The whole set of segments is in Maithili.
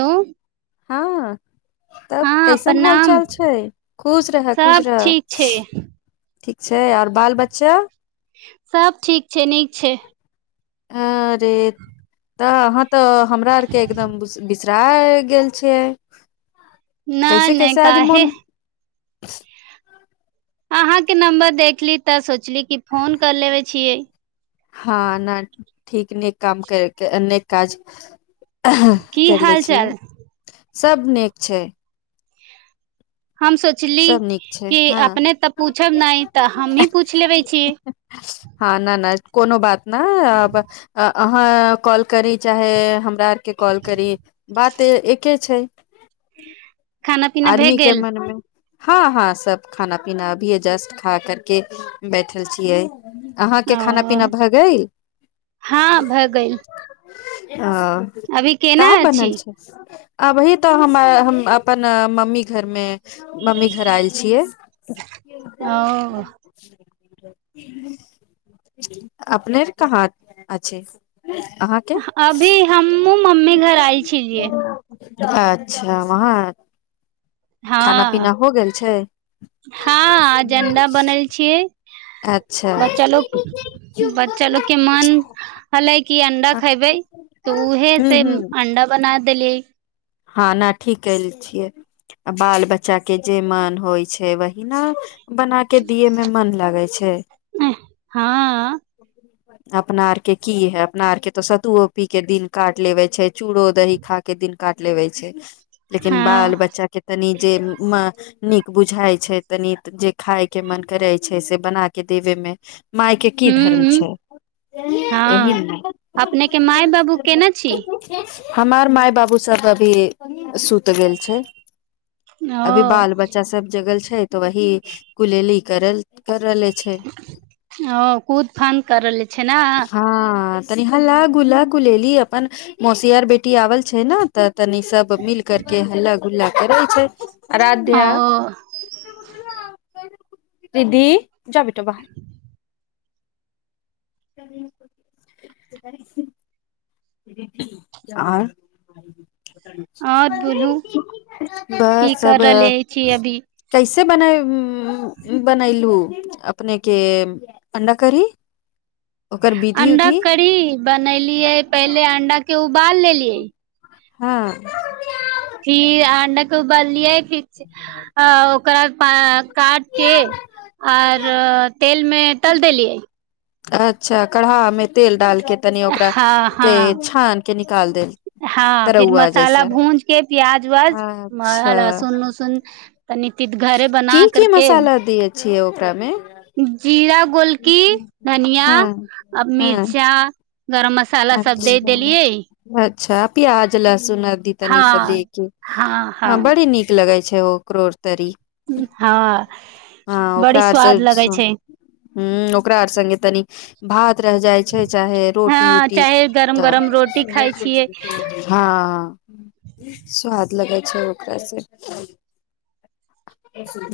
हेलो हँ तब हँ कैसन हाल प्रणाम चाल छै खुश रहऽ खुश सब रहऽ ठीक छै ठीक छै आओर बाल बच्चा सब ठीक छै नीक छै हँ ते तहन त हमरा आर के एकदम बु - बिस दाय गेल छै नै नै काहे [inaudible] अहाँ के नम्बर देखली त सोच- -ली की फोन कर लेवे छियै हाँ न ठीक नीक काम करै के नै काज की कैर लै हाल छी चाल सब नीक छै हम सोचली सब नीक छै की हँ अपने त पूछब नहि त हमहीं पूछ लेबै छी कानों बात ना अब-आ अहाँ कॉल करि चाहे हम हमरा आर के कॉल करि बात ते एके छै खाना पीना भए आदमी के गेल मन मे हाँ-हाँ सब खाना पीना अभीए जस्ट खा करके बैठल छियै अहाँ के खाना ओ पीना भ गेइल हँ भए गेल [inaudible] हाँ अभी का केना अछि बनल छै अभी त हमे-हम अपन मम्मी घर मे मम्मी घर आएल छियै ओ अपने आर कहाँ आ छै अभी हमूँ मम्मी घर आयल छलियै अच्छा वहाँ खाना हाँ पीना हँ हो गेल छै हाँ एजंडा बनल छियै अच्छा बच्चा लोक बच्चा लोक के मन छलै की अंडा खेबै त उहे ह से ह अंडा बनात देलियै हँ ना ठीक कैल छियै आ बाल बच्चा के जे मन होइ छै वही की ना बनाके दियए मे मन लगै छै हँ अपना आर के की है अपना आर के त सतुओ पी के दिन काट लेबे छै चूड़ो दही खा के दिन काट लेबै छै लेकिन हँ बाल बच्चा के तनि जे मऽ नीक बुझाइ छै तनीत जे खाइ के मन करै छै से बना के देबे मे माय के की धर्म हूँ छै यही हँ ने अपनेके माय बाबू केना छी हमर माय बाबू सब अभी सूत गेल छै अभी ओ बाल बच्चा सब जगल छै तऽ वही कुलेली करल करले छै अ कूद फान करऽले छै न हँ तनि हल्ला गुला गुलेली अपन मौसीआर बेटी आवल छै न तऽ तनी सब मिल कर के हल्ला गुल्ला करै छै आराध्या हंँ-ओ दीदी जा बेटा बाहर [unintelligible] आर आओर बोलू - की बस कर अब रहले छी अभी कैसे बनाएब हूँ हूँ बनैलू अपनेके अण्डा करी ओकर विधि अंडा उधि करी बनैलियै पहिले अंडाके तऽ उबाल लेलियै हँ फिर अंडा के उबालियै फिर आ ओकरा [unintelligible] काट के आओर तेल मे तल देलियै अच्छा कढ़ामे तेल डाल के तनि ओकरा हँ के हँ छानके हँ फिर मसाला भूंजके प्याज व्याज अच्छा लहसुन उसुन तनि घरे की बना की करके मसाला दियै छियै ओकरामे जीरा गोलकी धनिया हँ अ हँ मिर्चा गरम मसाला सब अच्छा दे देलियै अच्छा प्याज लह- सुनदी तनि हँ स देके हँ बड़ी नीक लगे छै ओ [unintelligible] हँ बड़ी स्वाद लगै छै हूँ ओकरा आर सङ्गे तनि भात जाइ छै चाहे रोट टी हँ उटी चाहे गरम तऽ गरम रोटी खाइ छियै हँ स्वाद लगै छै ओकरा आर से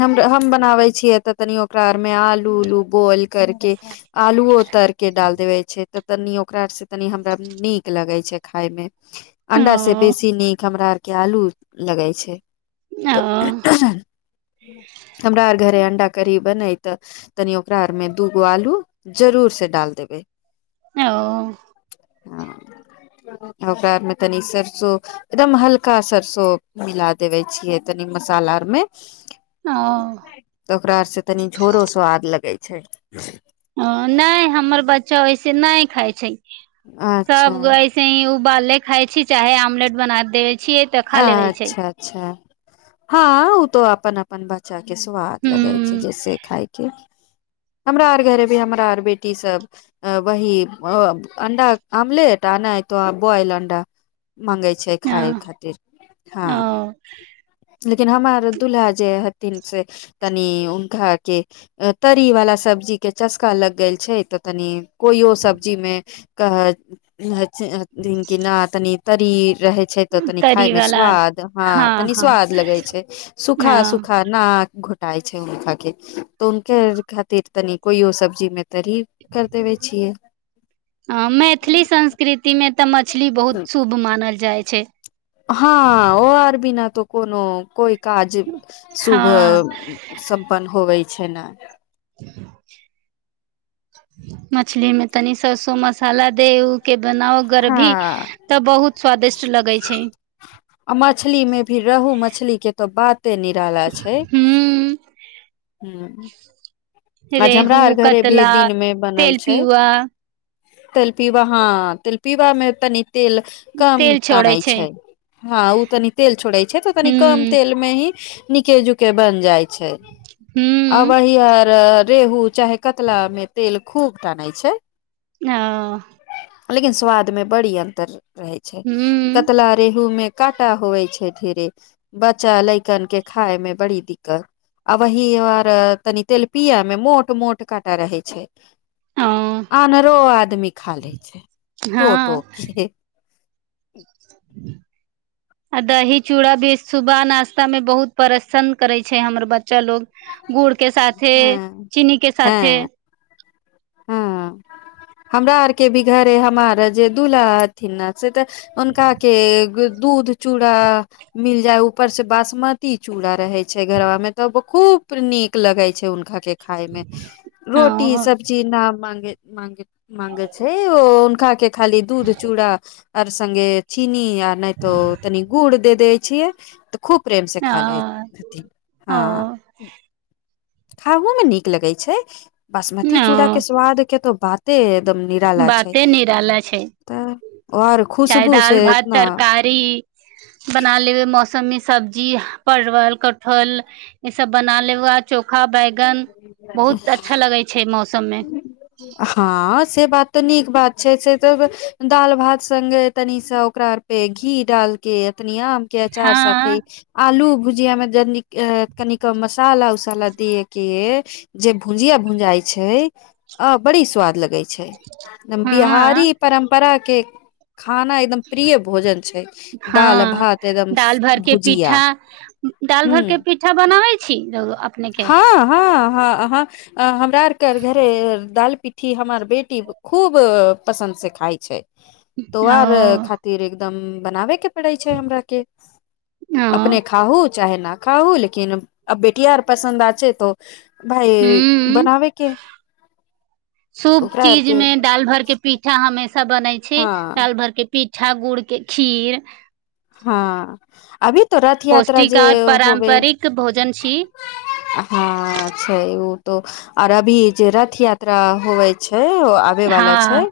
हम-हम बनाबै छियै तऽ तनि ओकरा आर मे आलू उलू बोयल करके आलुओ तर के डाल देबे छै त तनीयो ओकरासँ तनि हमरा नीक लगै छै खाइमे अंडा से ह बेसी नीक हमरा आर के आलू लगै छै ओ तऽ हमरा आर घरे अंडा कढ़ी बनै तऽ तनि ओकरा आरमे दू गो आलू जरूर से डाल देबै ओ हँ ओकरा आरमे तनी सरसो एकदम हल्का सरिसों मिला देबै छियै तनि मसाला आरमे ओ त ओकरा आर से तनी झोरो स्वाद लगै छै अ ने हमारा बच्चा वैसे नै खाइ छै अच्छा तब ऐसे हीं उ उबालले खाइ छी चाहे आमलेट बना देब छियै त खा लेबै छै हाँ उ तो अपन अपन बच्चा के स्वाद लगै से ह जैसे खाइके हमरा आर घर भी हमरा आर बेटी सब वही अ -आमलेटआओर नै त बॉयल आंडा मांगै छै खाइ खातिर हँ ओ [inaudible] लेकिन हमरा आर दूलहा आर जे हथिनी से तनि हुनका आरके तरि वाला सब्जी के चस्का लग गैल छै तनि कोईयो सब्जी मे कहैत हैत से हथिन की ना तनि तरीर रहैय छै ते तनिक खाई तरी मे वाला स्वाद हाँ हँ तनि हँ स्वाद लगै छै सूखा ह सूखा ना - घोंटाय छै हुनका के त हुनके आर खातिर कोईयो सब्जी मे तरी कर देबे छियै आ मैथिली संस्कृती मे [unintelligible] मछली बहुत शुभ मानल जाएत छै हाँ ओआर बिना तो कोनो कोई काज हँ सुबह संपन्न होबै छै न मछली में तनी सरसों मसाला दे उके बनाओ गरेभी हँ त बहुत स्वादिष्ट लगै छै मछली मे भी रउहू मछली के तो बात ते निराला छै ह आज हमरा रउहू, आर घरे भी कत्ला दिन मे बनल छै तेलपियुआ तेलपिबा हाँ तेलपिबा में तनी तेल कम तेल छोड़ै टानै छै हाँ उ तनी तेल छोड़े छै तनी कम हूँ तेल मे हीं नीके जुके बन जाइ छै हूँ अबे ही आर आ रउहू चाहे कत्ला मे तेल खूब ताने छै हाँ लेकिन स्वाद मे बढ़ि अंतर रहै छै हूँ कत्तला रेउहू मे कतह होबै छै धीरे बच्चा लड़कन के खाई मे बड़ी दिक्क़त अबहीं आर तनि तेल बीया मे मोट मोट काँटा रहै छै हँ अहनरो आदमी खा लै छै टो टो हँ के [inaudible] आ दही चूड़ा भी सुबह नाश्ता मे बहुत प्रसन्न करैय छै हमर ब- -च्चा लोग गुड के साथे हँ चीनी के साथे हाँ हमरा आर के भी घरे हमर जे दूल्हा हथिन न उनका के दूध चूड़ा मिल जाए ऊपर सँ बासमती चूड़ा रहै छै घरबा मे तऽ खूब नीक लगै छै उनका के खाइ मे रोटी हँ सब ना मांगे मांगे मांगै छे ओ का के खाली दूध चूड़ा अर संगे चीनी या नै तो तनि गुड दे दे छियै त खूब प्रेम सँ खा लेत हँ छथिन ओ हाँ खाहू मे नीक लगै छै बासमती चूड़ा के ओ स्वाद के तो बाते एकदम निराला छै बाते निराला छै तऽ और चाहे खुशबू दाल से भात इतना तरकारी बनालेबे मौसम मे सब्जी परवल कटहल ए सब बना लेबे अ चो - -खा बैगन बहुत अच्छा लगै छै मौसम मे हँ से बात तऽ नीक बात छै से तऽ दालि भात संगे तनि सँ ओकरा पर घी डालि के तनि आम के अचार हँ साथे आलू भुजिया मे जनीक ए कनिक मसाला उसाला दियै के जे भुजिया भूजाई छै अऽ बड़ी स्वाद लगै छै एकदम बिहारी परंपरा के खाना एकदम प्रिय भोजन छै दाल हाँ भात एकदम दालि भरि कऽ पीठा भुजिया दालि भरि कऽ पीठा बनबै छी रौउआ हाँ हाँ हाँ हँ हम हमरा आर के घरे दाल पीठी हमर बेटी खूब पसंद से खाइ छै तो ओ आ खातिर एक- बनाबै के परै छै हमरा के ओ अपने खांहू चाहे न खाउ लेकिन अब बेटी आर पसन्द आ छै तो भाइ हूँ बनाबै के शुभ ओकरा चीज आरके मे दाल भर के पीठा हमे बनै छै हँ दाल भरके पीठा गुड़ के खीर हँ अभी त रथ यात्रा पौष्टिक जे आर होबे पारम्परिक भोजन छी हँ छै ओ तो आर अभी जे रथ यात्रा होबै छै उ आबे वला छै हँ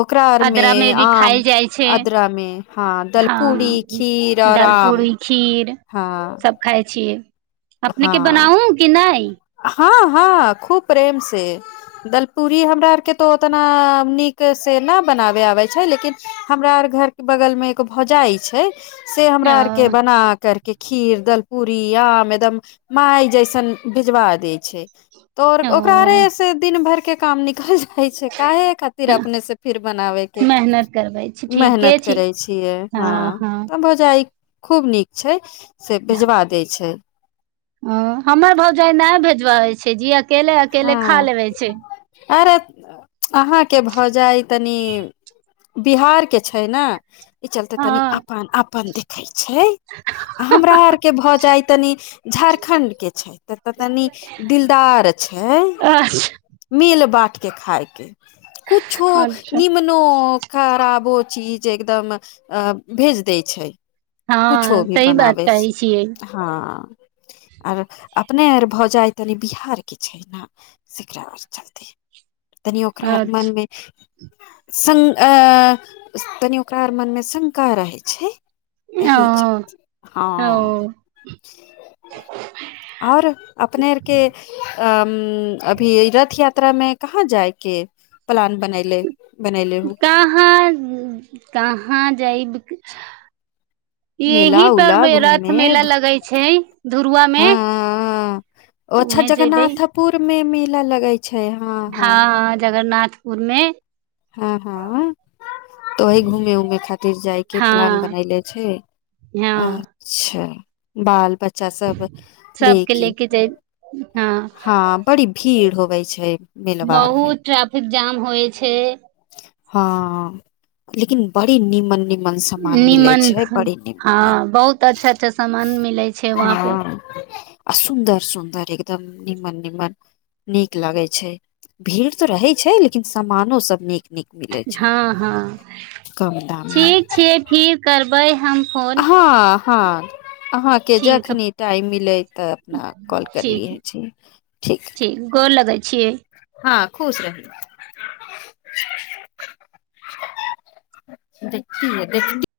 ओकरा आर मे आद्रा भी आम खायल जाइ छै आद्रा मे हाँ दल- हँ दलपूरी खीर हँ सब खाइ छियै अपने के हँ बनाउ की नहि हँ हँ खूब प्रेम से दलपूड़ी हमरा आर के तो उतना नीक से न बनाबे आबे छै लेकिन हमरा आर घर के बगल मे एक भौजाइ छै से हमरा ओ आर के बना कर- -के खीर दलपूरी आम एकदम माय जैसन भिजबा दै छै त आओर ओकरा आर से दिन भरके काम निकल हइ छै काहे खातिर ओ अपने से फिर बनाबै के मेहनत करबै छी ठीके मेहनत छी करै छियै हँ भौजाई खूब नीक छै से भेजवा दै छै हहाँ हमर भौजाइ नहि भेजबाबै छै जिए- हँ अरे अहाँके भौजाइ तनि बिहारके छै ने ई चलते हँ तनी अपन अपन द- [unintelligible] छै आ हमरा आर के भौजाय तनि झारखण्ड के छै तऽ तनि दिलदार छै अच्छा मिल बाँटके खाइके कुछो अच्छा निम्नौ खराबो चीज एकदम अ भेज देै छै हँ कुछो भी सही बात बनाबै कहै छै छियै हँ आर अपने आर भौजाइ तनि बिहार के छै न से एकरा आओर चलते तनि ओकरा आर मन अच्छा मे शं-ए तनि ओकरा आर मन मे शंका रहै छै एहि ओ चलते ओ हाँ आओर अपने आरके एमम अभी रथ यात्रा मे कहाँ जाइके प्लान बनैले बनैले उँ कहाँ जाइब मेला यहीं पर उला रथ घूमे मेला लगै छै धुरुआ मे हाँ-अ अच्छा उहें जगन्नाथपुर मे मेला लगै छै हँ हाँ हाँ जगन्नाथ पुर मे हाँ हाँ तऽ वही घूमे उमे खातिर जाइ के हँ प्लान बनैले छै हँ अच्छा बाल ब- -च्चा सब सबके लेके ले के जे हँ हाँ बड़ी भीड़ होबै छै मेलवा आर मे बहुत ट्रैफिक जाम होइ छै हाँ लेकिन बड़ी नीमन नीमन हाँ बहुत अच्छा अच्छा समान मिलै छै वहाँ पे सुंदर सुंदर एकदम नीमन नीमन नीक लागे छै भीड़ तऽ रहे छै लेकिन सामानों सब नीक नीक मिले छै हाँ हाँ कम दाम मे ठीक छै फिर करबै हम फोन हाँ हाँ अहाँ के ठीक जखनी टाइम मिलै तऽ अपना कॉल ठीक करियै छी ठीक गोर लगै छियै हाँ खुश रहू [unintelligible]